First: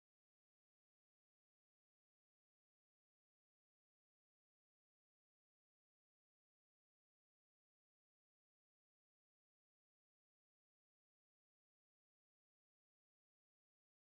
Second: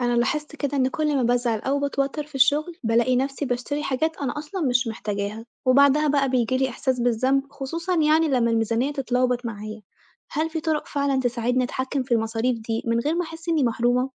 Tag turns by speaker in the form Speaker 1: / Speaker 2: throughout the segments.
Speaker 1: أنا لاحظت كده إن كل ما بزعل أو بتوتر في الشغل بلاقي نفسي بشتري حاجات أنا أصلا مش محتاجاها وبعدها بقى بيجيلي إحساس بالذنب خصوصا يعني لما الميزانية تتلخبط معايا، هل في طرق فعلا تساعدني أتحكم في المصاريف دي من غير ما أحس إني محرومة؟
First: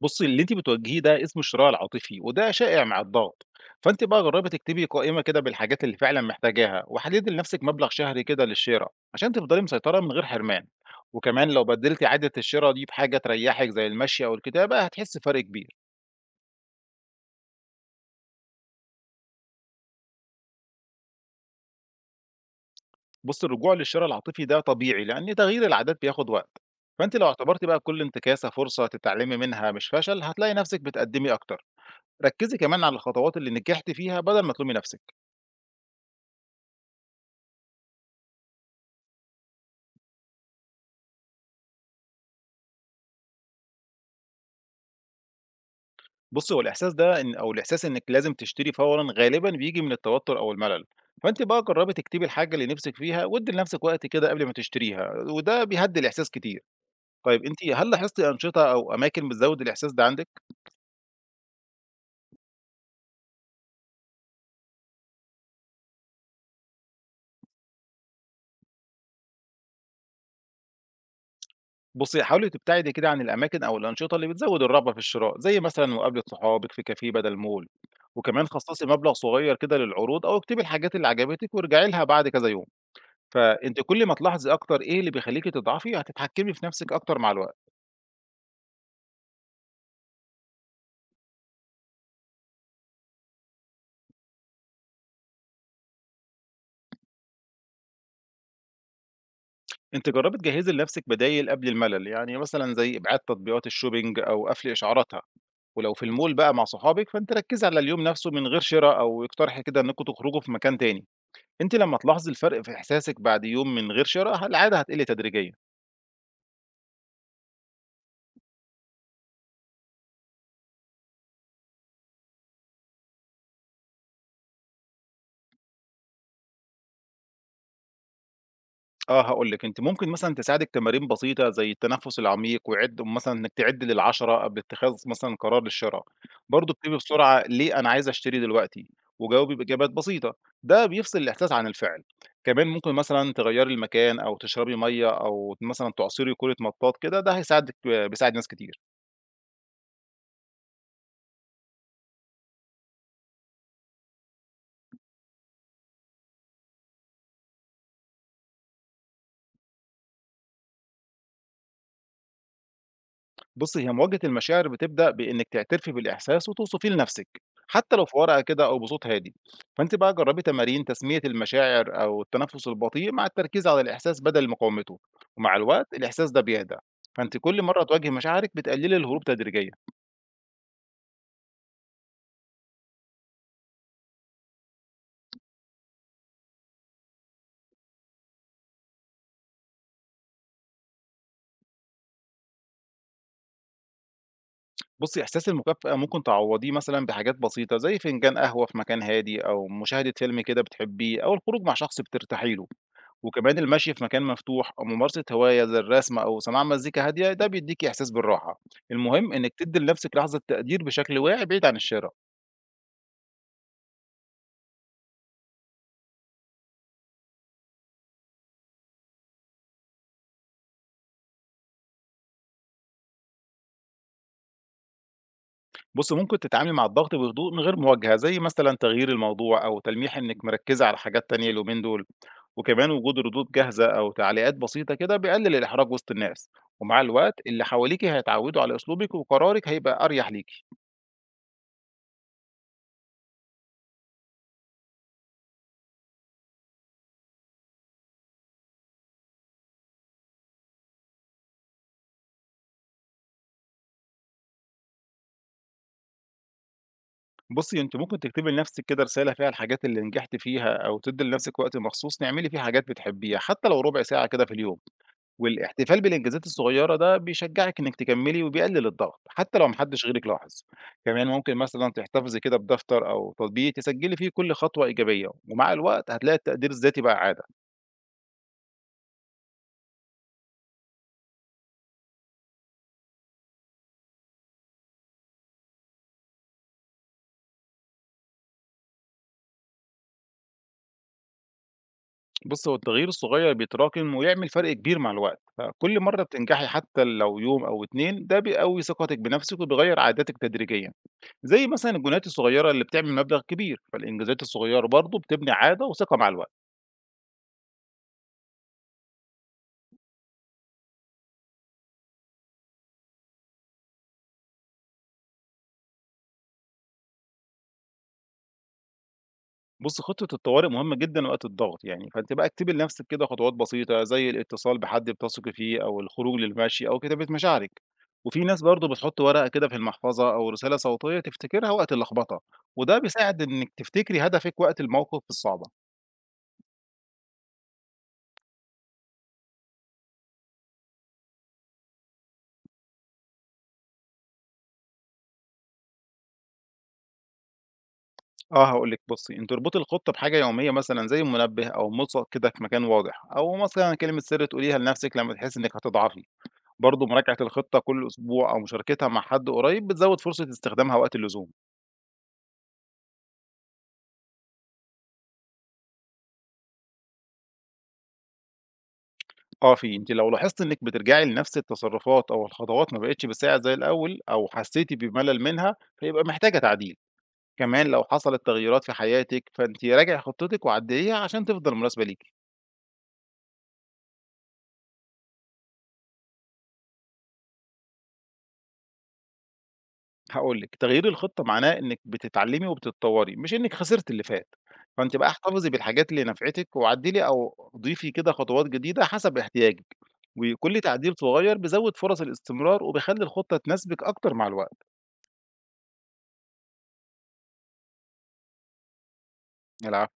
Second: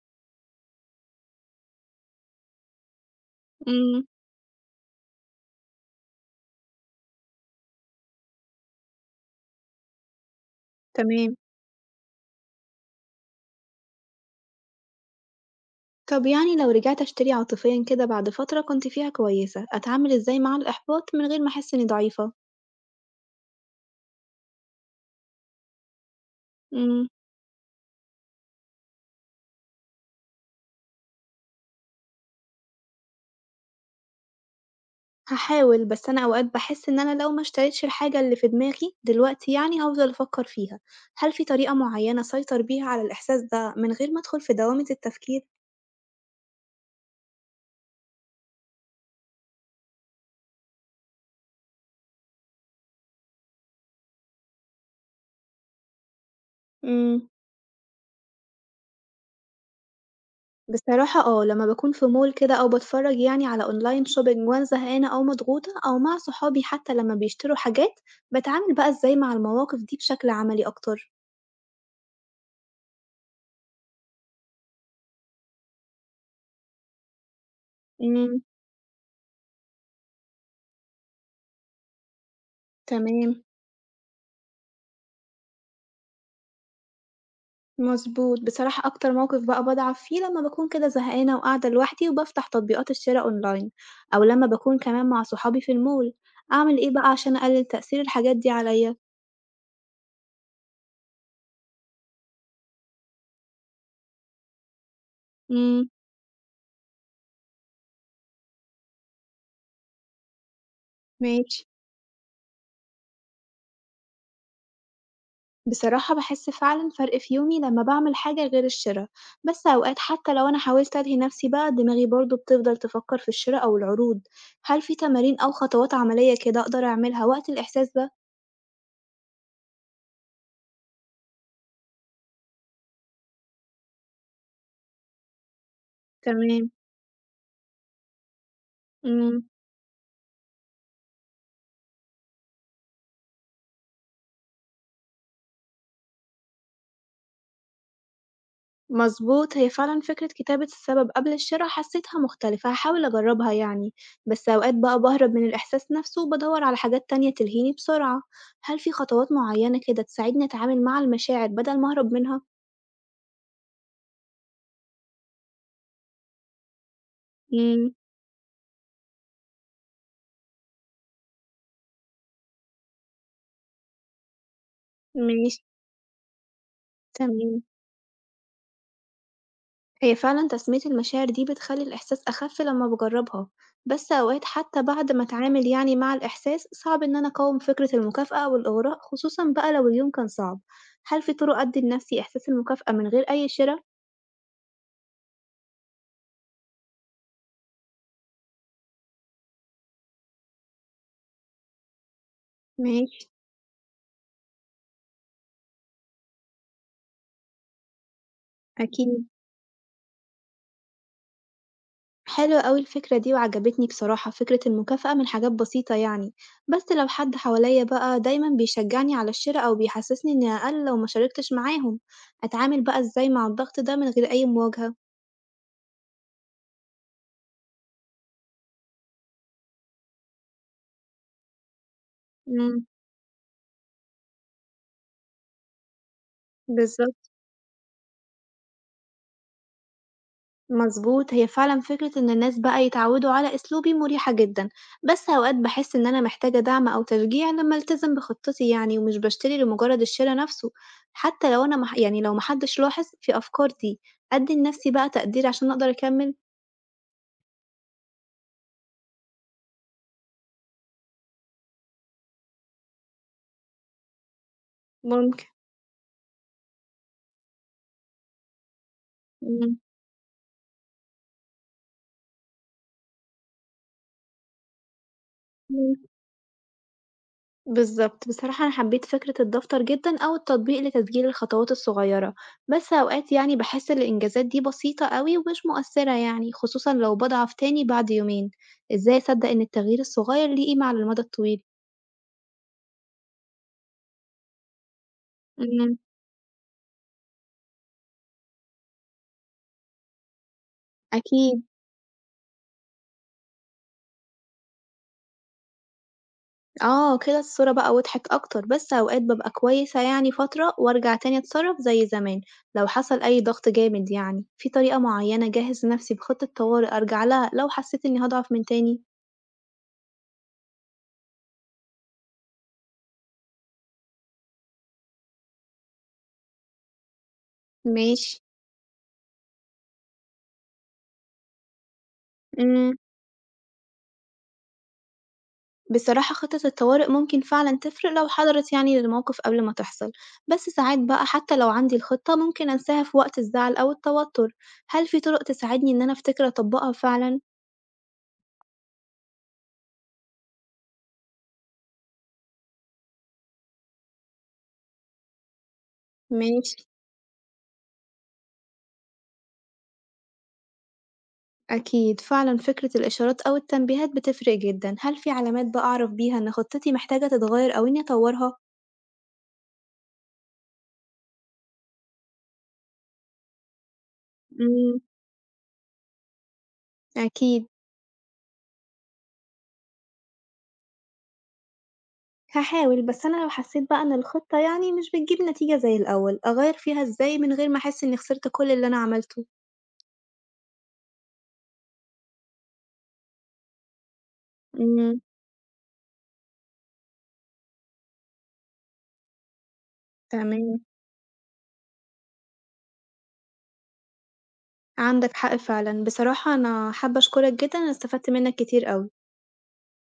Speaker 2: بُصّي، اللي أنتِ بتواجهيه ده اسمه الشراء العاطفي، وده شائع مع الضغط، فأنتِ
Speaker 1: امم.
Speaker 2: بقى جرّبي تكتبي قائمة كده بالحاجات اللي فعلًا محتاجاها، وحددي لنفسِك مبلغ شهري كده للشرا، عشان تفضلي مسيطرة من غير حرمان،
Speaker 1: تمام.
Speaker 2: وكمان لو بدّلتِ عادة الشرا دي بحاجة تريّحِك زي المشي أو الكتابة هتحسّي بفرق كبير،
Speaker 1: طب يعني لو رجعت أشتري عاطفيا كده بعد فترة كنت فيها كويسة أتعامل إزاي مع الإحباط من غير ما أحس إني ضعيفة؟
Speaker 2: بُصّي الرجوع للشرا العاطفي ده طبيعي، لإن تغيير العادات بياخد وقت،
Speaker 1: امم.
Speaker 2: فأنتِ لو اعتبرتِ بقى كل انتكاسة فرصة تتعلمي منها مش فشل، هتلاقي نفسِك بتقدّمي أكتر، ركّزي كمان على الخطوات اللي نجحتِ فيها بدل ما تلومي نفسِك.
Speaker 1: هاحاول، بس أنا أوقات باحس إن أنا لو ما اشتريتش الحاجة اللي في دماغي دلوقتي يعني هافضل أفكّر فيها، هل في طريقة معيّنة أسيطر بيها على الإحساس ده من غير ما أدخل في دوامة التفكير؟
Speaker 2: بُصّي، هو الإحساس ده إن أو الإحساس إنِّك لازم تشتري فورًا غالبًا بييجي من التوتُّر أو الملل، فأنتِ بقى جرّبي تكتبي الحاجة اللي نِفْسِك فيها وادّي لنَفْسِك وقت كده قبل ما تشتريها وده بيهدّي الإحساس كتير.
Speaker 1: إمم.
Speaker 2: طيب أنتِ هل لاحظتِ أنشطة أو أماكن بتزوِّد الإحساس ده عندِك؟
Speaker 1: بصراحة آه، لمّا باكون في mall كده أو باتفرّج يعني على online shopping وأنا زهقانة أو مضغوطة أو مع صحابي حتى لمّا بيشتروا حاجات، باتعامل بقى إزاي مع المواقف دي بشكل عملي أكتر؟
Speaker 2: بُصّي، حاولي تبتعدي كده عن الأماكن أو الأنشطة اللي بتزوِّد الرغبة في الشراء، زي مثلًا مقابلة صحابِك في كافيه بدل مول،
Speaker 1: إمم.
Speaker 2: وكمان خصّصي مبلغ صغير كده للعروض أو اكتبي الحاجات اللي عجبتِك وارجعي لها بعد كذا يوم.
Speaker 1: تمام.
Speaker 2: فأنتِ كل ما تلاحظي أكتر إيه اللي بيخلّيكِ تضعفي، هتتحكّمي في نَفْسِك أكتر مع الوقت.
Speaker 1: مضبوط، بصراحة أكتر موقف بقى باضعف فيه لمّا باكون كده زهقانة وقاعدة لوحدي وبافتح تطبيقات الشِرا أونلاين، أو لمّا باكون كمان مع صحابي في المول، أعمل إيه بقى عشان أقلل تأثير الحاجات دي عليَّ؟
Speaker 2: أنتِ جرّبي تجهّزي لنفسِك بدايل قبل الملل، يعني مثلًا زي إبعاد تطبيقات الshopping أو قفل إشعاراتها،
Speaker 1: إمم.
Speaker 2: ولو في المول بقى مع صحابِك فأنتِ ركّزي على اليوم نفسه من غير شِرا أو اقترحي كده إنّكم تخرجوا في مكان تاني،
Speaker 1: ماشي.
Speaker 2: أنتِ لمّا تلاحظي الفرق في إحساسِك بعد يوم من غير شِرا العادة هتقل تدريجيًا.
Speaker 1: بصراحة باحس فعلًا فرق في يومي لمّا باعمل حاجة غير الشِرا، بس أوقات حتى لو أنا حاولت ألهي نفسي بقى دماغي برضه بتفضل تفكر في الشِرا أو العروض، هل في تمارين أو خطوات عملية كده أقدر أعملها وقت الإحساس ده؟
Speaker 2: آه، هاقول لِك، أنتِ ممكن مثلًا تساعدِك تمارين بسيطة زي التنفس العميق، وعِد مثلًا إنِّك تعدّي لل10 قبل اتخاذ مثلًا قرار للشرا،
Speaker 1: تمام.
Speaker 2: برضه اكتبي بسرعة ليه أنا عايزة أشتري دلوقتي،
Speaker 1: إمم.
Speaker 2: وجاوبي بإجابات بسيطة، ده بيفصل الإحساس عن الفعل، كمان ممكن مثلًا تغيّري المكان أو تشربي مَيّة أو مثلًا تعصري كوره مطاط كده، ده هيساعدِك بيساعد ناس كتير.
Speaker 1: مظبوط هي فعلا فكرة كتابة السبب قبل الشراء حسيتها مختلفة هحاول أجربها يعني. بس أوقات بقى بهرب من الإحساس نفسه وبدور على حاجات تانية تلهيني بسرعة. هل في خطوات معينة كده تساعدني أتعامل مع المشاعر بدل ما أهرب منها؟
Speaker 2: بُصّي، هي مواجهة المشاعر بتبدأ بإنِّك تعترفي بالإحساس وتوصفيه لنفسِك،
Speaker 1: مم.
Speaker 2: حتى لو في ورقة كده أو بصوت هادي. فأنتِ بقى جرّبي تمارين تسمية المشاعر أو التنفس البطيء مع التركيز على الإحساس بدل مقاومته، ومع
Speaker 1: ماشي.
Speaker 2: الوقت الإحساس ده بيهدى. فأنتِ كل
Speaker 1: تمام.
Speaker 2: مرّة تواجهي مشاعرِك بتقللي الهروب تدريجيًا.
Speaker 1: هي فعلا تسمية المشاعر دي بتخلي الإحساس أخف لما بجربها. بس أوقات حتى بعد ما أتعامل يعني مع الإحساس صعب إن أنا أقاوم فكرة المكافأة أو الإغراء خصوصا بقى لو اليوم كان صعب. هل في طرق أدي لنفسي إحساس المكافأة من غير أي شراء؟
Speaker 2: بُصّي، إحساس المكافأة ممكن تعوّضيه مثلًا بحاجات بسيطة، زي فنجان قهوة في مكان هادي أو مشاهدة فيلم كده بتحبيه أو الخروج مع شخص بترتاحي له،
Speaker 1: ماشي.
Speaker 2: وكمان المشي في مكان مفتوح أو ممارسة هواية زي الرسم أو سماع مزيكا هادية، ده بيدّيكِ إحساس بالراحة.
Speaker 1: أكيد. إمم.
Speaker 2: المهم إنِّك تدّي لنفسِك لحظة تقدير بشكل واعي بعيد عن الشارع.
Speaker 1: حلوة أوي الفكرة دي وعجبتني بصراحة، فكرة المكافأة من حاجات بسيطة يعني. بس لو حد حواليّا بقى دايمًا بيشجعني على الشِرا أو بيحسسني إني أقل لو ما شاركتش معاهم، أتعامل بقى إزاي مع الضغط ده من غير أي مواجهة؟
Speaker 2: بُصّي، ممكن تتعاملي مع الضغط بهدوء من غير مواجهة، زي مثلًا تغيير الموضوع أو تلميح إنِّك مركّزة على حاجات تانية اليومين دول،
Speaker 1: إمم.
Speaker 2: وكمان وجود ردود جاهزة أو تعليقات بسيطة كده بيقلل الإحراج وسط الناس، ومع
Speaker 1: بالضبط.
Speaker 2: الوقت اللي حواليكِ هيتعودوا على أسلوبِك وقرارِك هيبقى أريح ليكِ.
Speaker 1: مظبوط هي فعلا فكرة إن الناس بقى يتعودوا على أسلوبي مريحة جدا. بس أوقات بحس إن أنا محتاجة دعم أو تشجيع لما ألتزم بخطتي يعني ومش بشتري لمجرد الشراء نفسه، حتى لو أنا يعني لو محدش لاحظ في أفكار دي، أدي لنفسي بقى تقدير عشان أقدر أكمل.
Speaker 2: بُصّي، أنتِ ممكن تكتبي لنفسِك كده رسالة فيها الحاجات اللي نجحتِ فيها أو تدّي لنفسِك وقت مخصوص تعملي فيه حاجات بتحبيها، حتى لو ربع ساعة كده في اليوم.
Speaker 1: ممكن.
Speaker 2: والاحتفال بالإنجازات الصغيّرة ده بيشجّعِك إنِّك تكمّلي وبيقلل الضغط، حتى لو ما
Speaker 1: مم.
Speaker 2: حدّش غيرِك لاحظ. كمان ممكن مثلًا تحتفظي كده بدفتر أو تطبيق تسجّلي فيه كل خطوة إيجابية، ومع
Speaker 1: ممكن.
Speaker 2: الوقت هتلاقي التقدير الذاتي بقى عادة.
Speaker 1: بالضبط. بصراحة أنا حبّيت فكرة الدفتر جدًا أو التطبيق لتسجيل الخطوات الصغيّرة، بس أوقات يعني باحس الإنجازات دي بسيطة أوي ومش مؤثّرة يعني، خصوصًا لو باضعف تاني بعد يومين. إزاي أصدّق إن التغيير الصغيّر ليه قيمة على المدى الطويل؟
Speaker 2: بُصّي، هو التغيير الصغيّر بيتراكم ويعمل فرق كبير مع الوقت،
Speaker 1: إمم.
Speaker 2: فكل مرّة بتنجحي حتى لو يوم أو 2 ده بيقوّي ثقتِك بنفسِك وبيغيّر عاداتِك تدريجيًا.
Speaker 1: أكيد.
Speaker 2: زي مثلًا الجُنيهات الصغيّرة اللي بتعمل مبلغ كبير، فالإنجازات الصغيّرة برضه بتبني عادة وثقة مع الوقت.
Speaker 1: آه، كده الصورة بقى وضحت أكتر، بس أوقات بابقى كويسة يعني فترة وأرجع تاني أتصرّف زي زمان لو حصل أي ضغط جامد يعني. في طريقة معيّنة أجهّز نَفْسي بخطة طوارئ أرجع لها لو حسّيت إني هاضعف من تاني؟
Speaker 2: بُصّي، خطة الطوارئ مهمة جدًا وقت الضغط يعني، فأنتِ بقى اكتبي لنفسِك كده خطوات بسيطة، زي الاتصال بحد بتثقي فيه أو الخروج للمشي أو كتابة مشاعرك،
Speaker 1: ماشي.
Speaker 2: وفي ناس برضه بتحط ورقة كده في المحفظة أو رسالة صوتية تفتكرها وقت اللخبطة،
Speaker 1: إمم.
Speaker 2: وده بيساعد إنِّك تفتكري هدفِك وقت المواقف الصعبة.
Speaker 1: بصراحة خطط الطوارئ ممكن فعلًا تفرق لو حضرت يعني للموقف قبل ما تحصل، بس ساعات بقى حتى لو عندي الخطة ممكن أنساها في وقت الزعل أو التوتر، هل في طرق تساعدني إن أنا أفتكر أطبقها فعلًا؟
Speaker 2: آه، هاقول لِك بُصّي، أنتِ اربطي الخطة بحاجة يومية مثلًا زي منبه أو ملصق كده في مكان واضح، أو مثلًا كلمة سر تقوليها لنفسِك لمّا تحسي إنِّك هتضعفي.
Speaker 1: ماشي.
Speaker 2: برضه مراجعة الخطة كل أسبوع أو مشاركتها مع حد قريب بتزود فرصة استخدامها وقت اللزوم.
Speaker 1: أكيد فعلًا فكرة الإشارات أو التنبيهات بتفرق جدًا، هل في علامات بقى أعرف بيها إن خطتي محتاجة تتغير أو إني أطورها؟
Speaker 2: آه في، أنتِ لو لاحظتِ إنِّك بترجعي لنفس التصرفات أو الخطوات ما بقتش بتساعد زي الأول أو حسيتِ
Speaker 1: إمم.
Speaker 2: بملل منها، فيبقى محتاجة تعديل.
Speaker 1: أكيد.
Speaker 2: كمان لو حصلت تغييرات في حياتِك، فأنتِ راجعي خطتِك وعدّليها عشان تفضل مناسبة ليكِ.
Speaker 1: هاحاول، بس أنا لو حسيت بقى إن الخطة يعني مش بتجيب نتيجة زي الأول، أغير فيها إزاي من غير ما أحس إني خسرت كل اللي أنا عملته؟
Speaker 2: هاقول لِك، تغيير الخطة معناه إنِّك بتتعلّمي وبتتطوّري، مش إنِّك خسرتِ اللي فات. فأنتِ
Speaker 1: إمم.
Speaker 2: بقى احتفظي بالحاجات اللي نفعتِك وعدّلي أو ضيفي كده خطوات جديدة حسب احتياجِك. وكل
Speaker 1: تمام.
Speaker 2: تعديل صغير بيزوّد فرص الاستمرار وبيخلّي الخطة تناسبِك أكتر مع الوقت.
Speaker 1: عندك حق فعلًا، بصراحة أنا حابة أشكرك جدًا، أنا استفدت منّك كتير أوي.
Speaker 2: العفو.